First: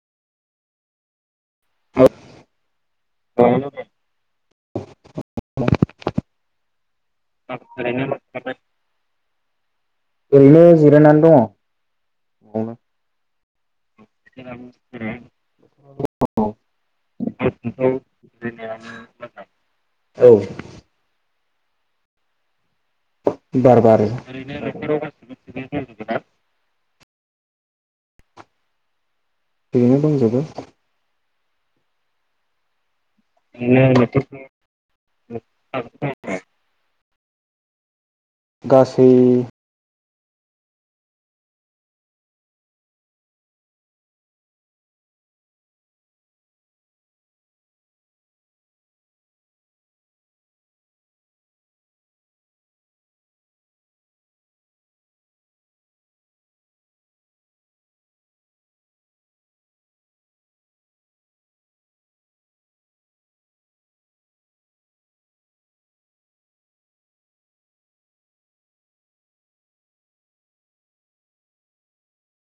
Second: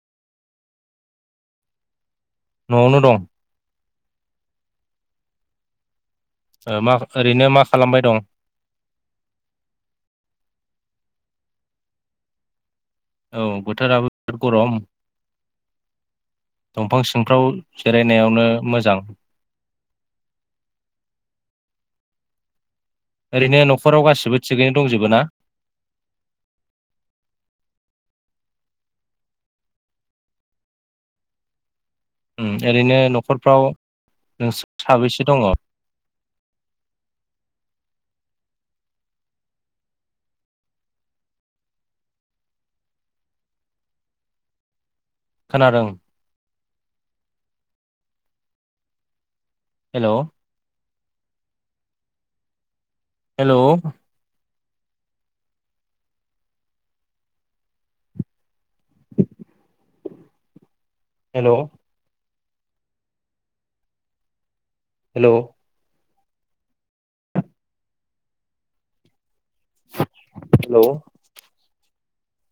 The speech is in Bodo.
[unintelligible] न'आवनो दं। [unintelligible] ओरैनो मा खालामबाय दं? ओरैनो जिरायनानै दङ न'आवनो। औ बोथोराबो गरम दंफां सिंफ्राव जिरायनायावनो मोजां। औ। ओरैनो बार न'खराव बारो गासिबो थिगैनो दंजोबो ना? थिगैनो दंजोबो। उम ओरैनो नख दङ [unintelligible] गासै खोनादों। हेलौ। हेलौ। हेल'। हेल'। हेल'।